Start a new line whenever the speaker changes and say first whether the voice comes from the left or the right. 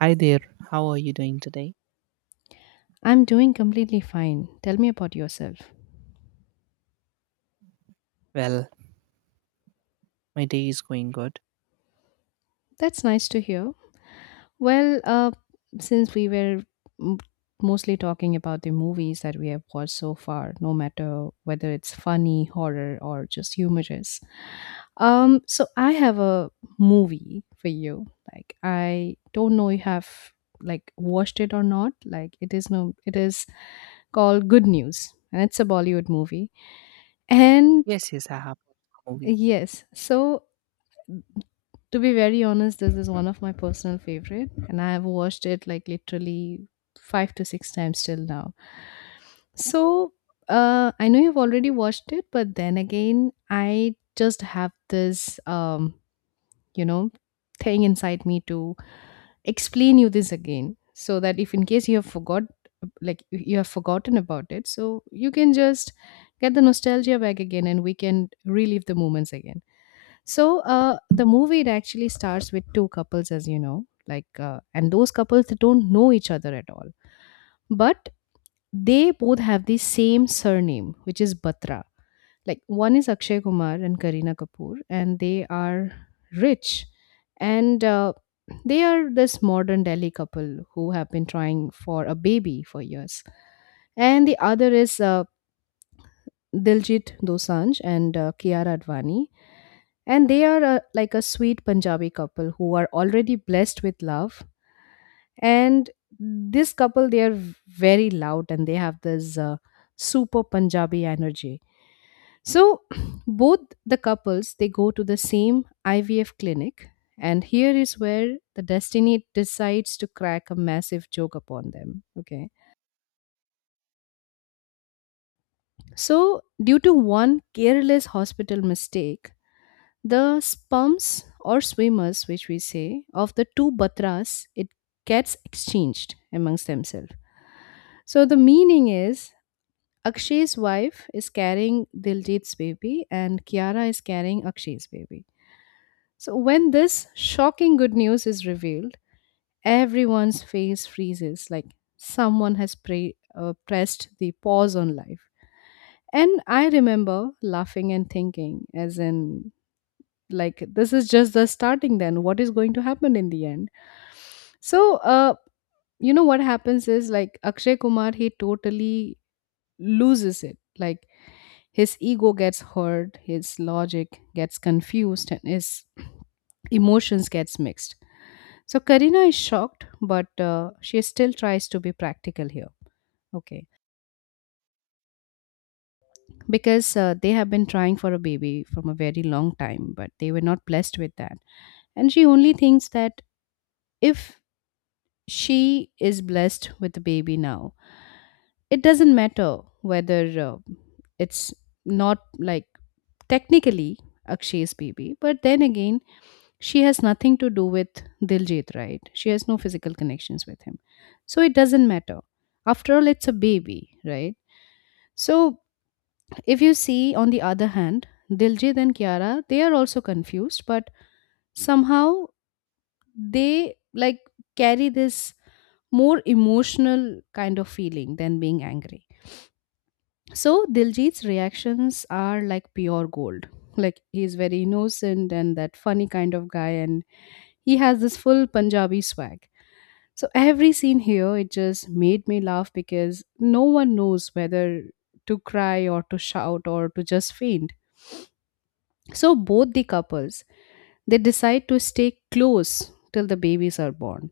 right: Hi there, how are you doing today?
left: I'm doing completely fine. Tell me about yourself.
right: Well, my day is going good.
left: That's nice to hear. Well, since we were m- mostly talking about the movies that we have watched so far, no matter whether it's funny, horror, or just humorous, so I have a movie for you. Like I don't know you have like watched it or not. Like it is no, it is called Good News, and it's a Bollywood movie. And
right: Yes, yes, I have watched a movie.
left: yes, so to be very honest, this is one of my personal favorite, and I have watched it like literally five to six times till now. So I know you've already watched it, but then again, I just have this, you know, thing inside me to explain you this again, so that if in case you have forgot, like you have forgotten about it, so you can just get the nostalgia back again, and we can relive the moments again. So the movie it actually starts with two couples, as you know, like and those couples they don't know each other at all, but they both have the same surname, which is Batra. Like one is Akshay Kumar and Kareena Kapoor, and they are rich, and they are this modern Delhi couple who have been trying for a baby for years, and the other is Diljit Dosanjh and Kiara Advani, and they are like a sweet Punjabi couple who are already blessed with love. And this couple, they are very loud and they have this super Punjabi energy. So both the couples, they go to the same IVF clinic. And here is where the destiny decides to crack a massive joke upon them. Okay. So, due to one careless hospital mistake, the sperms or swimmers which we say of the two batras, it gets exchanged amongst themselves. So the meaning is Akshay's wife is carrying Diljit's baby and Kiara is carrying Akshay's baby. So when this shocking good news is revealed, everyone's face freezes like someone has pressed the pause on life. And I remember laughing and thinking, as in, like this is just the starting, then what is going to happen in the end. So you know what happens is like Akshay Kumar, he totally loses it. Like his ego gets hurt, his logic gets confused, and his emotions gets mixed. So Karina is shocked, but she still tries to be practical here. Okay, because they have been trying for a baby from a very long time, but they were not blessed with that. And she only thinks that if she is blessed with a baby now, it doesn't matter whether uh, it's not like technically Akshay's baby, but then again, she has nothing to do with Diljit, right? She has no physical connections with him. So it doesn't matter. After all, it's a baby, right? So if you see, on the other hand, Diljit and Kiara, they are also confused, but somehow they like carry this more emotional kind of feeling than being angry. So Diljit's reactions are like pure gold. Like he's very innocent and that funny kind of guy, and he has this full Punjabi swag. So every scene here, it just made me laugh because no one knows whether to cry or to shout or to just faint. So both the couples, they decide to stay close till the babies are born.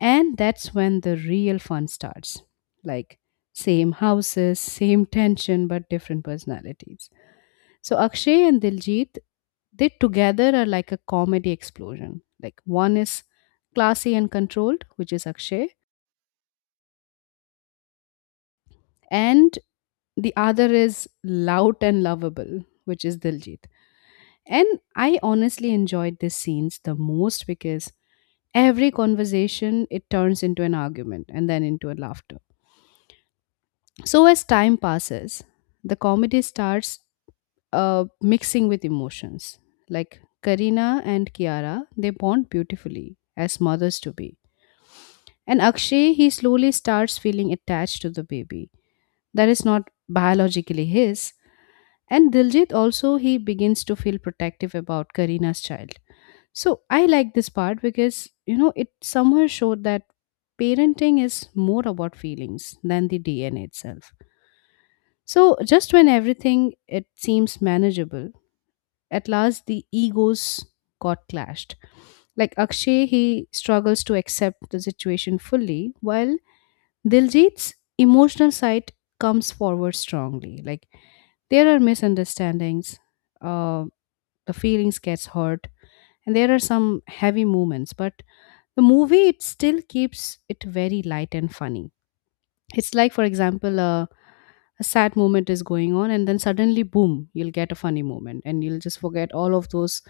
left: And that's when the real fun starts. Like same houses, same tension, but different personalities. So Akshay and Diljit, they together are like a comedy explosion. Like one is classy and controlled, which is Akshay, and the other is loud and lovable, which is Diljit. And I honestly enjoyed these scenes the most because every conversation it turns into an argument and then into a laughter. So, as time passes, the comedy starts mixing with emotions. Like Karina and Kiara, they bond beautifully as mothers to be. And Akshay, he slowly starts feeling attached to the baby that is not biologically his. And Diljit also, he begins to feel protective about Karina's child. So, I like this part because, you know, it somehow showed that parenting is more about feelings than the DNA itself. So, just when everything it seems manageable, at last the egos got clashed. Like Akshay, he struggles to accept the situation fully, while Diljit's emotional side comes forward strongly. Like there are misunderstandings, uh, the feelings gets hurt, and there are some heavy moments. But the movie it still keeps it very light and funny. It's like, for example, a sad moment is going on, and then suddenly, boom, you'll get a funny moment, and you'll just forget all of those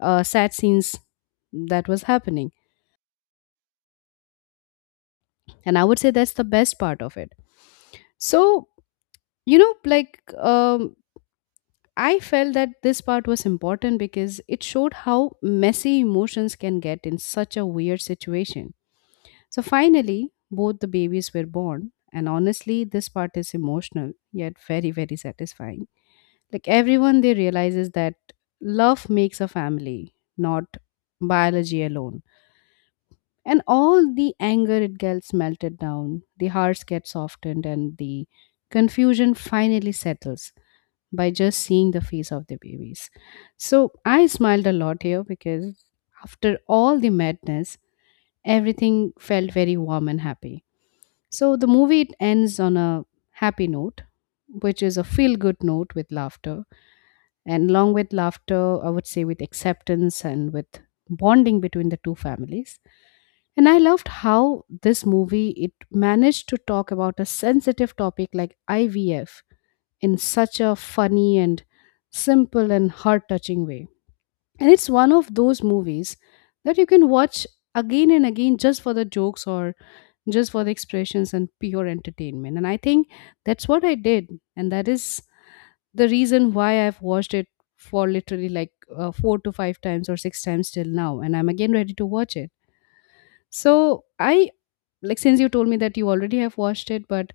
left: sad scenes that was happening. And I would say that's the best part of it. So, you know, like, I felt that this part was important because it showed how messy emotions can get in such a weird situation. So, finally, both the babies were born. And honestly, this part is emotional, yet very, very satisfying. Like everyone, they realizes that love makes a family, not biology alone. And all the anger, it gets melted down, the hearts get softened, and the confusion finally settles by just seeing the face of the babies. So I smiled a lot here because after all the madness, everything felt very warm and happy. So the movie it ends on a happy note, which is a feel good note with laughter. And along with laughter, I would say with acceptance and with bonding between the two families. And I loved how this movie it managed to talk about a sensitive topic like IVF in such a funny and simple and heart touching way. And it's one of those movies that you can watch again and again just for the jokes or just for the expressions and pure entertainment. And I think that's what I did. And that is the reason why I've watched it for literally like four to five times or six times till now, and I'm again ready to watch it. So I like since you told me that you already have watched it, but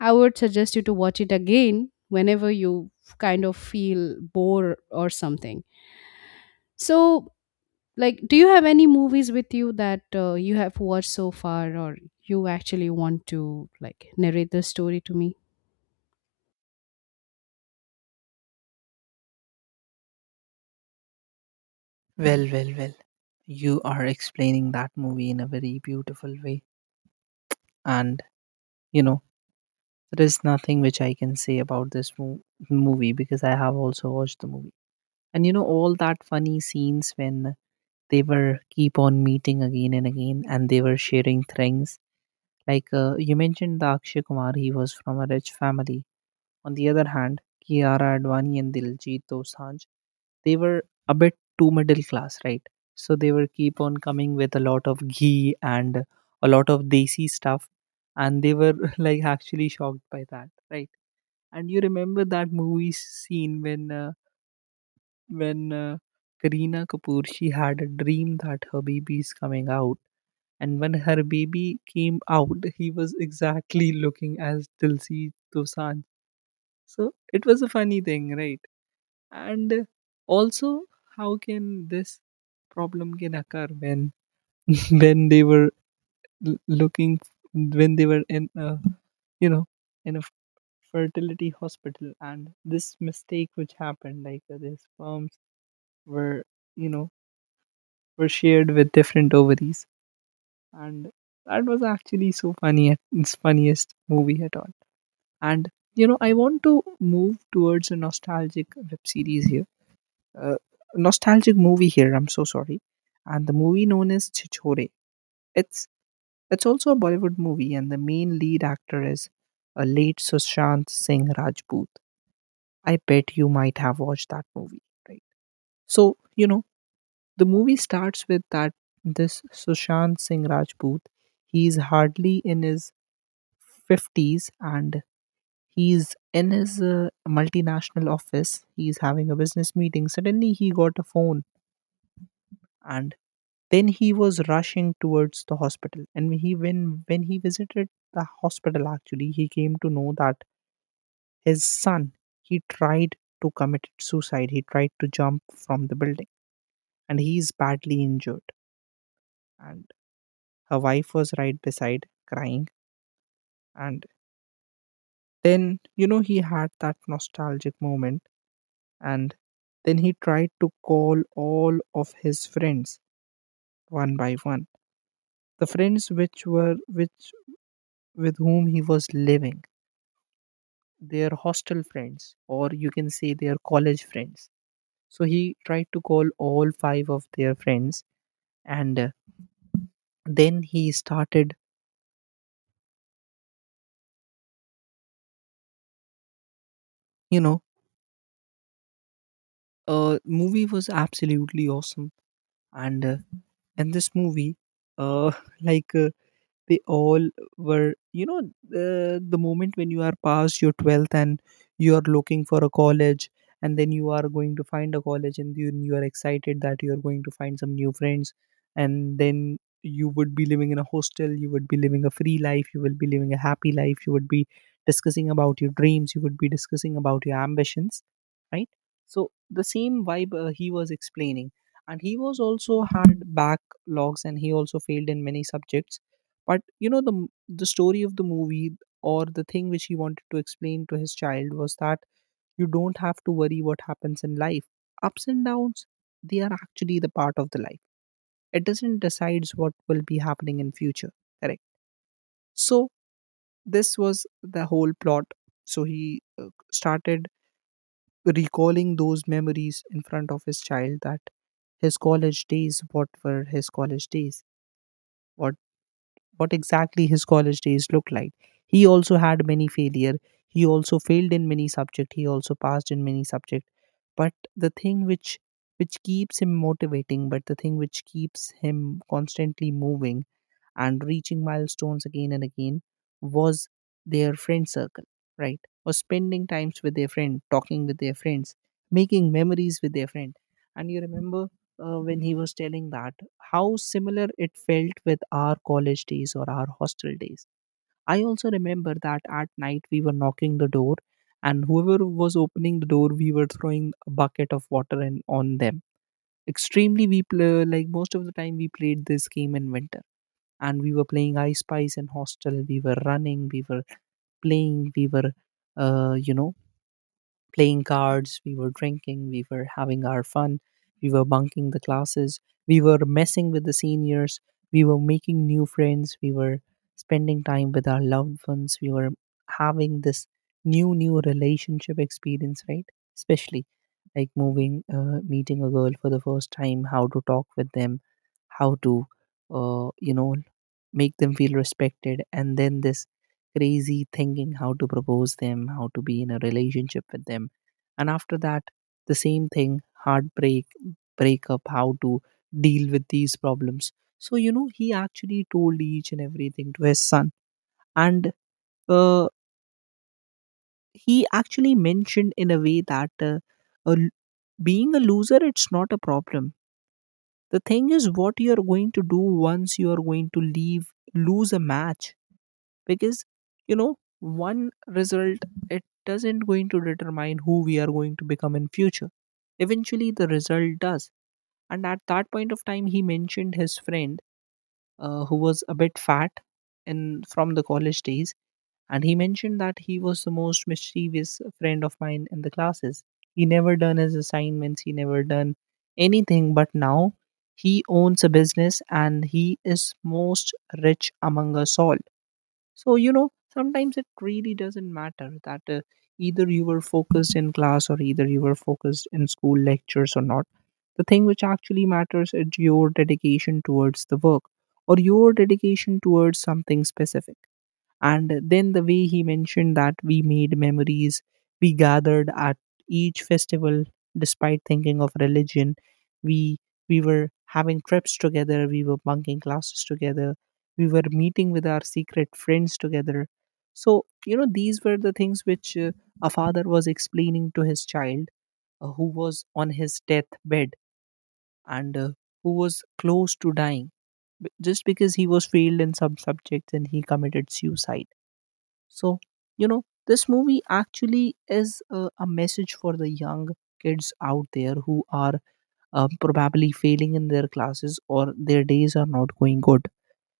left: I would suggest you to watch it again whenever you kind of feel bored or something. So like, do you have any movies with you that you have watched so far, or you actually want to like narrate the story to me?
right: Well, well, well. You are explaining that movie in a very beautiful way. And, you know, there is nothing which I can say about this movie because I have also watched the movie. And, you know, all that funny scenes when they were keep on meeting again and again and they were sharing things. Like you mentioned, the Akshay Kumar, he was from a rich family. On the other hand, Kiara Advani and Diljit Dosanjh, they were a bit too middle class, right? So they were keep on coming with a lot of ghee and a lot of desi stuff, and they were like actually shocked by that, right? And you remember that movie scene when when uh, Kareena Kapoor she had a dream that her baby is coming out, and when her baby came out, he was exactly looking as Diljit Dosanjh. So it was a funny thing, right? And also, how can this problem can occur when when they were l- looking when they were in a, you know, in a fertility hospital, and this mistake which happened, like the sperms were, you know, were shared with different ovaries. And that was actually so funny it's funniest movie at all. And you know, I want to move towards a uh, nostalgic movie here. I'm so sorry, and the movie known as Chichore. It's it's also a Bollywood movie, and the main lead actor is a late Sushant Singh Rajput. I bet you might have watched that movie, right? So you know, the movie starts with that this Sushant Singh Rajput. He's hardly in his fifties, and he's in his multinational office. He's having a business meeting. Suddenly, he got a phone, and then he was rushing towards the hospital, and when he visited the hospital, actually he came to know that his son he tried to commit suicide, he tried to jump from the building, and he is badly injured. And her wife was right beside crying. And then you know, he had that nostalgic moment, and then he tried to call all of his friends one by one, the friends which were which with whom he was living, their hostel friends, or you can say their college friends. So he tried to call all five of their friends, and then he started. You know, movie was absolutely awesome, and in this movie, uh, like uh, they all were, you know, the moment when you are past your 12th and you are looking for a college, and then you are going to find a college, and then you are excited that you are going to find some new friends, and then you would be living in a hostel, you would be living a free life, you will be living a happy life, you would be discussing about your dreams, you would be discussing about your ambitions, right? So the same vibe he was explaining. And he was also had backlogs and he also failed in many subjects. But you know, the story of the movie, or the thing which he wanted to explain to his child, was that you don't have to worry what happens in life. Ups and downs, they are actually the part of the life. It doesn't decides what will be happening in future. Correct. So this was the whole plot. So he started recalling those memories in front of his child, that his college days, what were his college days, what what exactly his college days looked like. He also had many failure. He also failed in many subject. He also passed in many subject. But the thing which keeps him motivating, but the thing which keeps him constantly moving and reaching milestones again and again, was their friend circle, right? Or spending times with their friend, talking with their friends, making memories with their friend. And you remember when he was telling that how similar it felt with our college days or our hostel days. I also remember that at night we were knocking the door, and whoever was opening the door, we were throwing a bucket of water and on them. Extremely, we play like most of the time we played this game in winter, and we were playing I spies in hostel, we were running, we were playing, we were, you know, playing cards, we were drinking, we were having our fun, we were bunking the classes, we were messing with the seniors, we were making new friends, we were spending time with our loved ones, we were having this new new relationship experience, right? Especially like moving meeting a girl for the first time, how to talk with them, how to, you know, make them feel respected, and then this crazy thinking, how to propose them, how to be in a relationship with them. And after that, the same thing, heartbreak, breakup, how to deal with these problems. So you know, he actually told each and everything to his son. And uh, he actually mentioned in a way that a l- being a loser it's not a problem. The thing is, what you are going to do once you are going to leave, lose a match, because you know, one result, it doesn't going to determine who we are going to become in future. Eventually, the result does. And at that point of time, he mentioned his friend who was a bit fat in from the college days. And he mentioned that he was the most mischievous friend of mine in the classes. He never done his assignments, he never done anything, but now he owns a business and he is most rich among us all. So, you know, sometimes it really doesn't matter that either you were focused in class or either you were focused in school lectures or not. The thing which actually matters is your dedication towards the work, or your dedication towards something specific. And then the way he mentioned that we made memories, we gathered at each festival despite thinking of religion. We we were having trips together, we were bunking classes together, we were meeting with our secret friends together. So, you know, these were the things which a father was explaining to his child who was on his deathbed, and who was close to dying just because he was failed in some subjects and he committed suicide. So, you know, this movie actually is a message for the young kids out there who are probably failing in their classes or their days are not going good.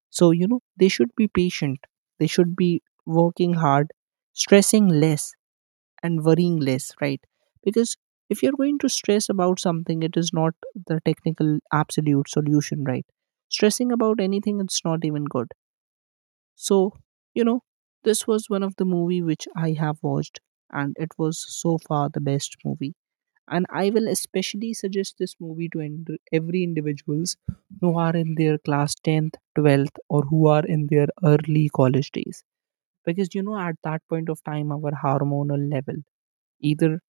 right: So, you know, they should be patient, they should be working hard, stressing less, and worrying less, right? Because if you're going to stress about something, it is not the technical absolute solution, right? Stressing about anything, it's not even good. So, you know, this was one of the movie which I have watched, and it was so far the best movie. And I will especially suggest this movie to every individuals who are in their class 10th, 12th, or who are in their early college days. Because you know, at that point of time, our hormonal level, either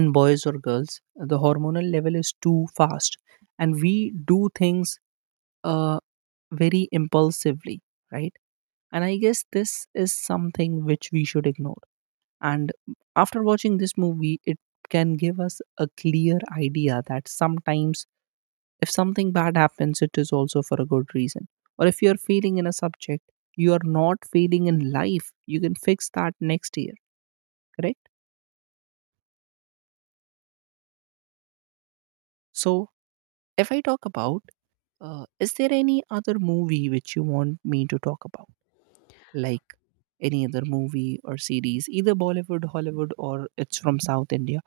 right: in boys or girls, the hormonal level is too fast, and we do things uh, very impulsively, right? And I guess this is something which we should ignore. And after watching this movie, it can give us a clear idea that sometimes if something bad happens, it is also for a good reason. Or if you're failing in a subject, you are not failing in life. You can fix that next year, correct? So, if I talk about, is there any other movie which you want me to talk about? Like any other movie or series, either Bollywood, Hollywood, or it's from South India?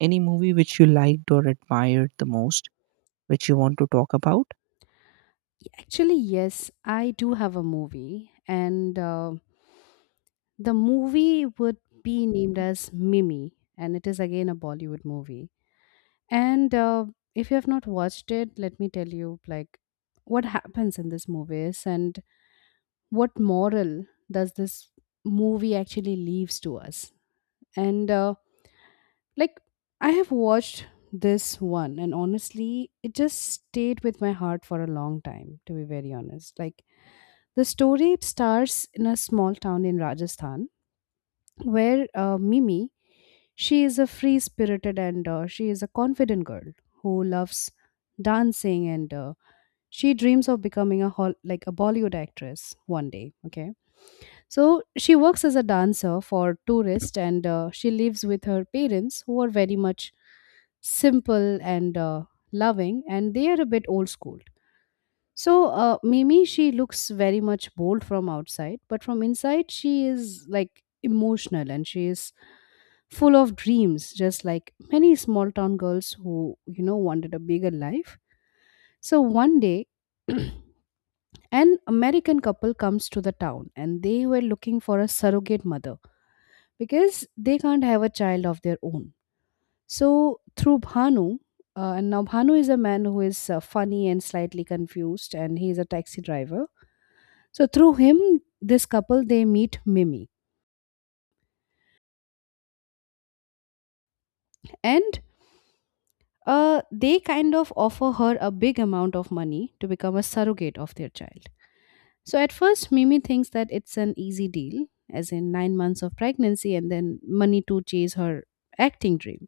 right: Any movie which you liked or admired the most, which you want to talk about?
left: Actually, yes, I do have a movie, and the movie would be named as Mimi, and it is again a Bollywood movie. And if you have not watched it, let me tell you like what happens in this movie is and what moral does this movie actually leaves to us. And like I have watched this one, and honestly, it just stayed with my heart for a long time. To be very honest, like the story it stars in a small town in Rajasthan where Mimi, she is a free spirited and she is a confident girl who loves dancing and she dreams of becoming a like a Bollywood actress one day. Okay, so she works as a dancer for tourists and she lives with her parents who are very much simple and loving and they are a bit old school. So Mimi, she looks very much bold from outside, but from inside she is like emotional and she is full of dreams, just like many small town girls who, you know, wanted a bigger life. So one day, an American couple comes to the town and they were looking for a surrogate mother because they can't have a child of their own. So through Bhanu, and now Bhanu is a man who is funny and slightly confused, and he is a taxi driver. So through him, this couple they meet Mimi, and they kind of offer her a big amount of money to become a surrogate of their child. So at first, Mimi thinks that it's an easy deal, as in 9 months of pregnancy and then money to chase her acting dream.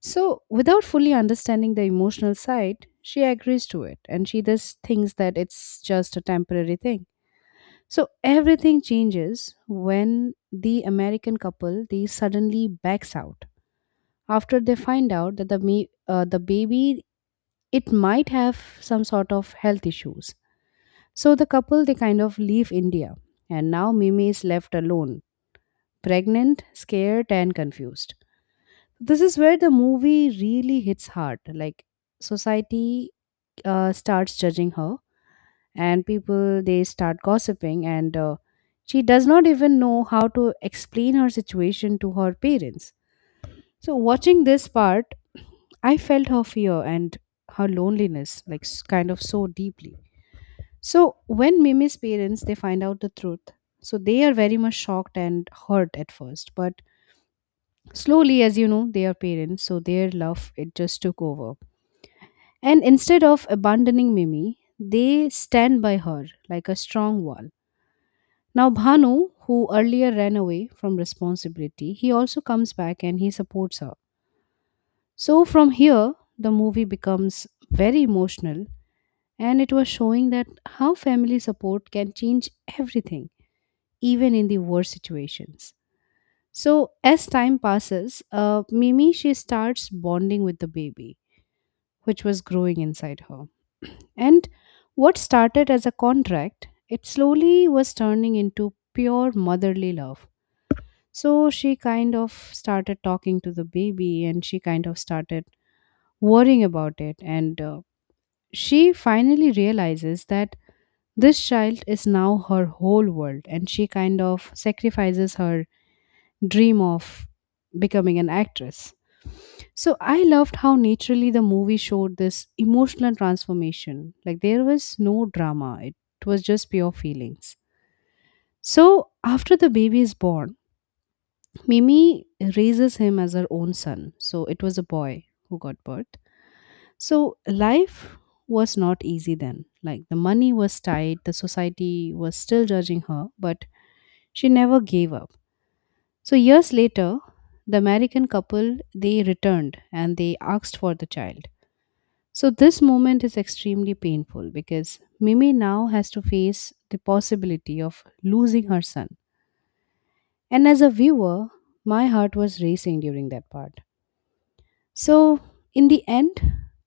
left: So without fully understanding the emotional side, she agrees to it and she just thinks that it's just a temporary thing. So everything changes when the American couple they suddenly backs out after they find out that the baby it might have some sort of health issues. So the couple they kind of leave India and now Mimi is left alone, pregnant, scared and confused. This is where the movie really hits hard. Like society starts judging her and people they start gossiping and she does not even know how to explain her situation to her parents. So watching this part, I felt her fear and her loneliness like kind of so deeply. So when Mimi's parents they find out the truth, so they are very much shocked and hurt at first, but slowly, as you know, they are parents, so their love it just took over. And instead of abandoning Mimi, they stand by her like a strong wall. Now Bhanu, who earlier ran away from responsibility, he also comes back and he supports her. So from here, the movie becomes very emotional and it was showing that how family support can change everything even in the worst situations. So, as time passes, Mimi she starts bonding with the baby, which was growing inside her. And what started as a contract, it slowly was turning into pure motherly love. So, she kind of started talking to the baby and she kind of started worrying about it. And she finally realizes that this child is now her whole world and she kind of sacrifices her dream of becoming an actress. So I loved how naturally the movie showed this emotional transformation. Like there was no drama, it was just pure feelings. So after the baby is born, Mimi raises him as her own son. So it was a boy who got birth. So life was not easy then. Like the money was tight, the society was still judging her, but she never gave up. So years later, the American couple they returned and they asked for the child. So this moment is extremely painful because Mimi now has to face the possibility of losing her son. And as a viewer, my heart was racing during that part. So in the end,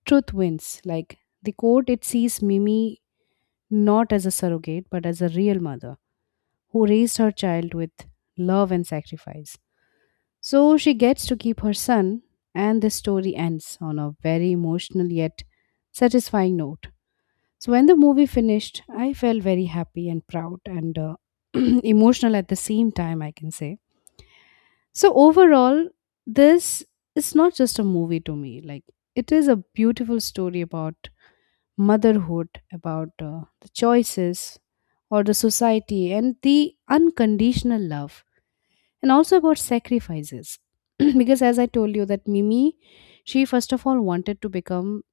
left: truth wins. Like the court it sees Mimi not as a surrogate but as a real mother who raised her child with love and sacrifice. So she gets to keep her son, and the story ends on a very emotional yet satisfying note. So when the movie finished, I felt very happy and proud and emotional at the same time, I can say. So overall, this is not just a movie to me. Like it is a beautiful story about motherhood, about the choices or the society and the unconditional love and also about sacrifices because as I told you that mimi she first of all wanted to become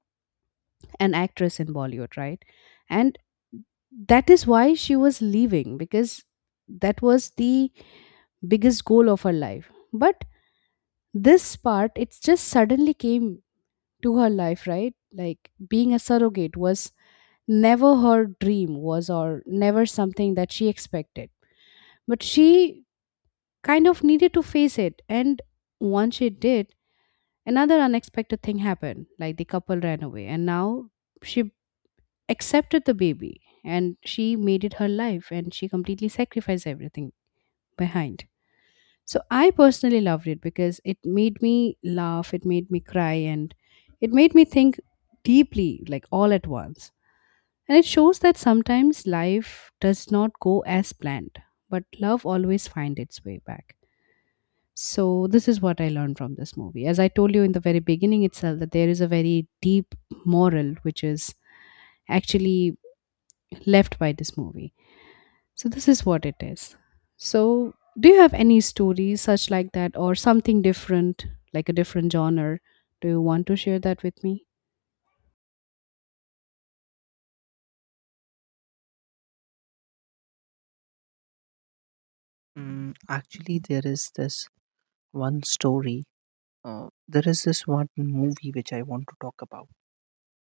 left: an actress in Bollywood, right? And that is why she was leaving because that was the biggest goal of her life, but this part it just suddenly came to her life, right? Like being a surrogate was never her dream was or never something that she expected, but she kind of needed to face it. And once she did, another unexpected thing happened. Like the couple ran away, and now she accepted the baby and she made it her life and she completely sacrificed everything behind. So I personally loved it because it made me laugh, it made me cry, and it made me think deeply, like all at once. And it shows that sometimes life does not go as planned, but love always finds its way back. So this is what I learned from this movie. As I told you in the very beginning itself that there is a very deep moral which is actually left by this movie. So this is what it is. So do you have any stories such like that or something different, like a different genre? Do you want to share that with me?
right: Mm, actually, there is this one story. There is this one movie which I want to talk about.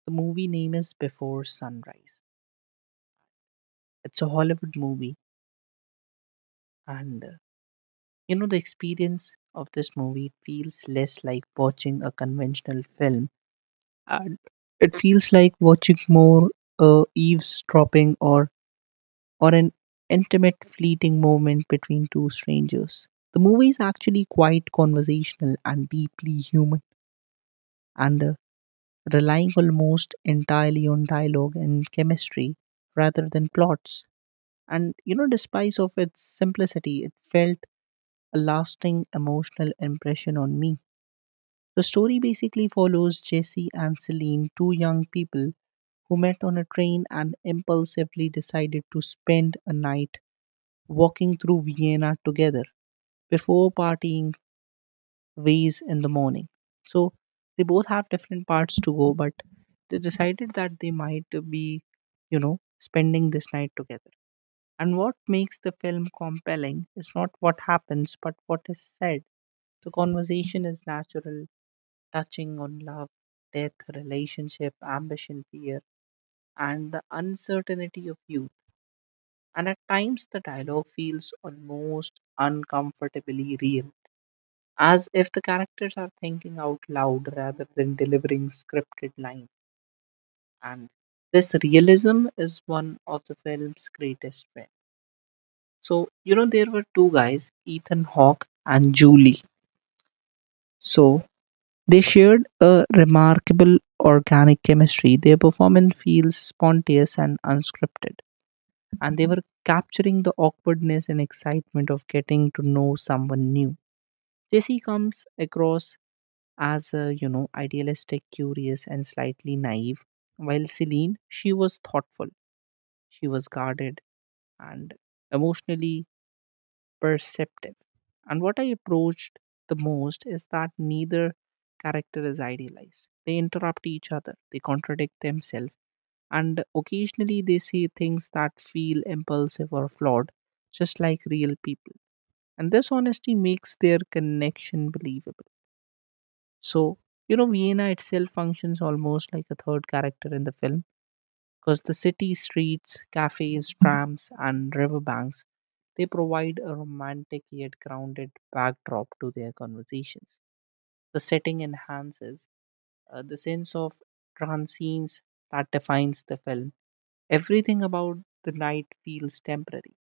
right: The movie name is Before Sunrise. It's a Hollywood movie, and you know, the experience of this movie feels less like watching a conventional film, and it feels like watching more, eavesdropping, or an intimate fleeting moment between two strangers. The movie is actually quite conversational and deeply human, and relying almost entirely on dialogue and chemistry rather than plots. And you know, despite of its simplicity, it felt a lasting emotional impression on me. The story basically follows Jesse and Celine, two young people who met on a train and impulsively decided to spend a night walking through Vienna together before partying ways in the morning. So they both have different parts to go, but they decided that they might be, spending this night together. And what makes the film compelling is not what happens, but what is said. The conversation is natural, touching on love, death, relationship, ambition, fear, and the uncertainty of youth. And at times the dialogue feels almost uncomfortably real, as if the characters are thinking out loud rather than delivering scripted lines. And this realism is one of the film's greatest strengths. So, there were two guys, Ethan Hawke and Julie. So, they shared a remarkable organic chemistry. Their performance feels spontaneous and unscripted, and they were capturing the awkwardness and excitement of getting to know someone new. Jesse comes across as a, idealistic, curious, and slightly naive, while Celine, she was thoughtful, she was guarded, and emotionally perceptive. And what I approached the most is that neither character is idealized. They interrupt each other, they contradict themselves, and occasionally they say things that feel impulsive or flawed, just like real people. And this honesty makes their connection believable. So, Vienna itself functions almost like a third character in the film because the city streets, cafes, trams, and riverbanks they provide a romantic yet grounded backdrop to their conversations. The setting enhances the sense of transience that defines the film. Everything about the night feels temporary.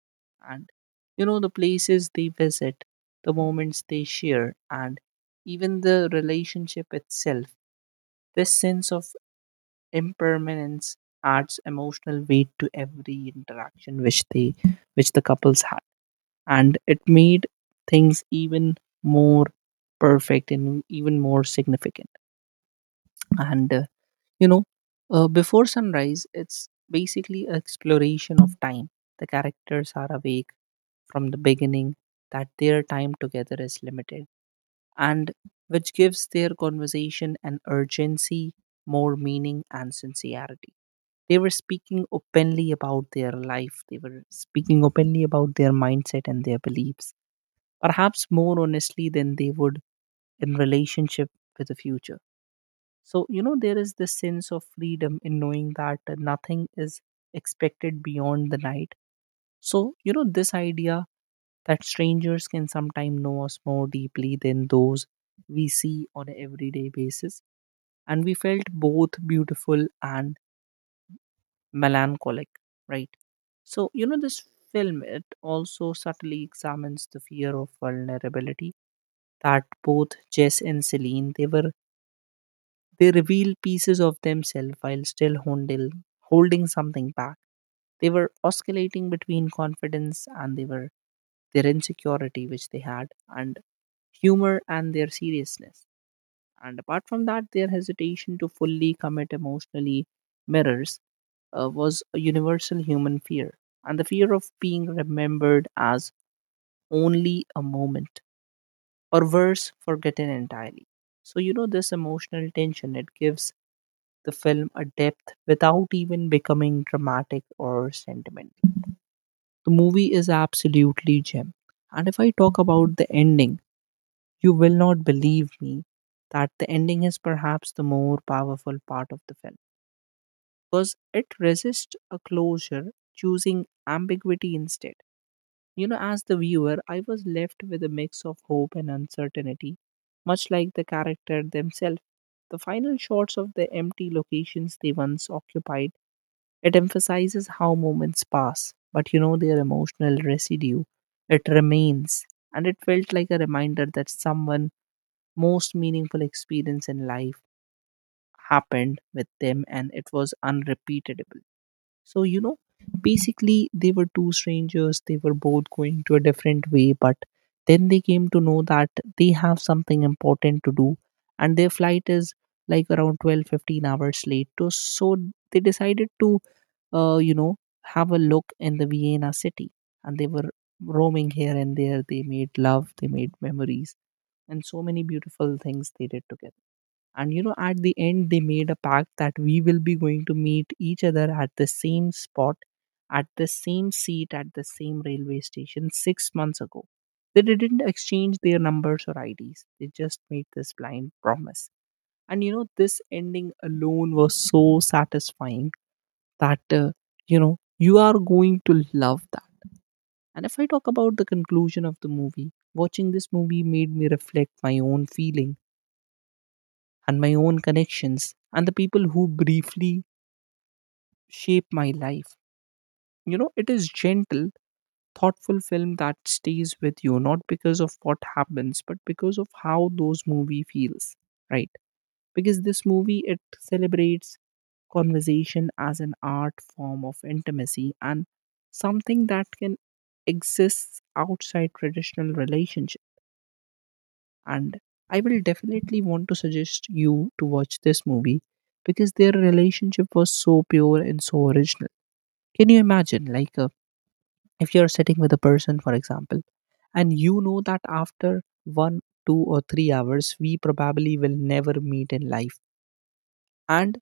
right: And, the places they visit, the moments they share, and even the relationship itself, this sense of impermanence adds emotional weight to every interaction which the couples had. And it made things even more perfect and even more significant. And uh, you know, Before sunrise, it's basically exploration of time. The characters are awake from the beginning that their time together is limited and which gives their conversation an urgency, more meaning, and sincerity. They were speaking openly about their life, they were speaking openly about their mindset and their beliefs, perhaps more honestly than they would in relationship with the future. So there is this sense of freedom in knowing that nothing is expected beyond the night. So this idea that strangers can sometimes know us more deeply than those we see on an everyday basis, and we felt both beautiful and melancholic, right? So, this film, it also subtly examines the fear of vulnerability that both Jess and Celine, they reveal pieces of themselves while still holding something back. They were oscillating between confidence and they were their insecurity which they had, and humor and their seriousness. And apart from that, their hesitation to fully commit emotionally mirrors was a universal human fear, and the fear of being remembered as only a moment, or worse, forgotten entirely. So, this emotional tension, it gives the film a depth without even becoming dramatic or sentimental. The movie is absolutely gem. And if I talk about the ending, you will not believe me that the ending is perhaps the more powerful part of the film because it resists a closure, choosing ambiguity instead. As the viewer, I was left with a mix of hope and uncertainty, much like the character themselves. The final shots of the empty locations they once occupied, it emphasizes how moments pass, but their emotional residue, it remains, and it felt like a reminder that someone most meaningful experience in life happened with them and it was unrepeatable. So, basically they were two strangers. They were both going to a different way, but then they came to know that they have something important to do and their flight is like around 12-15 hours late. So they decided to, uh, you know, have a look in the Vienna city, and they were roaming here and there. They made love, they made memories, and so many beautiful things they did together. And at the end, they made a pact that we will be going to meet each other at the same spot, at the same seat, at the same railway station 6 months ago. They didn't exchange their numbers or IDs, they just made this blind promise. And this ending alone was so satisfying that you are going to love that. And if I talk about the conclusion of the movie, watching this movie made me reflect my own feeling and my own connections and the people who briefly shape my life. You know, it is gentle, thoughtful film that stays with you not because of what happens but because of how those movie feels, right? Because this movie it celebrates conversation as an art form of intimacy and something that can exist outside traditional relationships, and I will definitely want to suggest you to watch this movie because their relationship was so pure and so original. Can you imagine, like, if you're sitting with a person, for example, and you know that after 1, 2 or 3 hours, we probably will never meet in life. And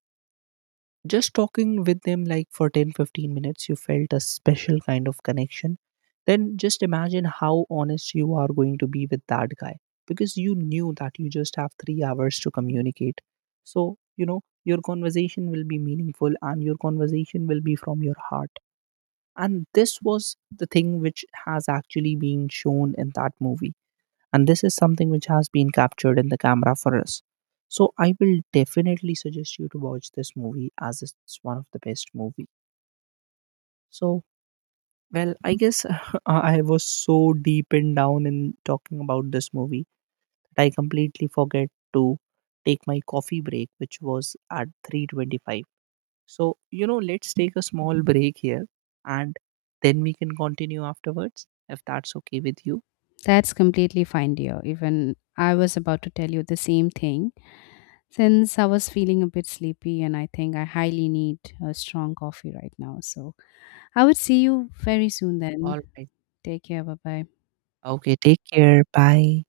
right: just talking with them like for 10, 15 minutes, you felt a special kind of connection. Then just imagine how honest you are going to be with that guy because you knew that you just have 3 hours to communicate. So, your conversation will be meaningful and your conversation will be from your heart. And this was the thing which has actually been shown in that movie, and this is something which has been captured in the camera for us. So I will definitely suggest you to watch this movie, as it's one of the best movie. So, well, I guess I was so deep and down in talking about this movie that I completely forget to take my coffee break which was at 3:25. So let's take a small break here and then we can continue afterwards, if that's okay with you.
left: That's completely fine, dear. Even I was about to tell you the same thing since I was feeling a bit sleepy and I think I highly need a strong coffee right now. So I would see you very soon then.
right: All right.
left: Take care. Bye bye.
right: Okay, take care. Bye.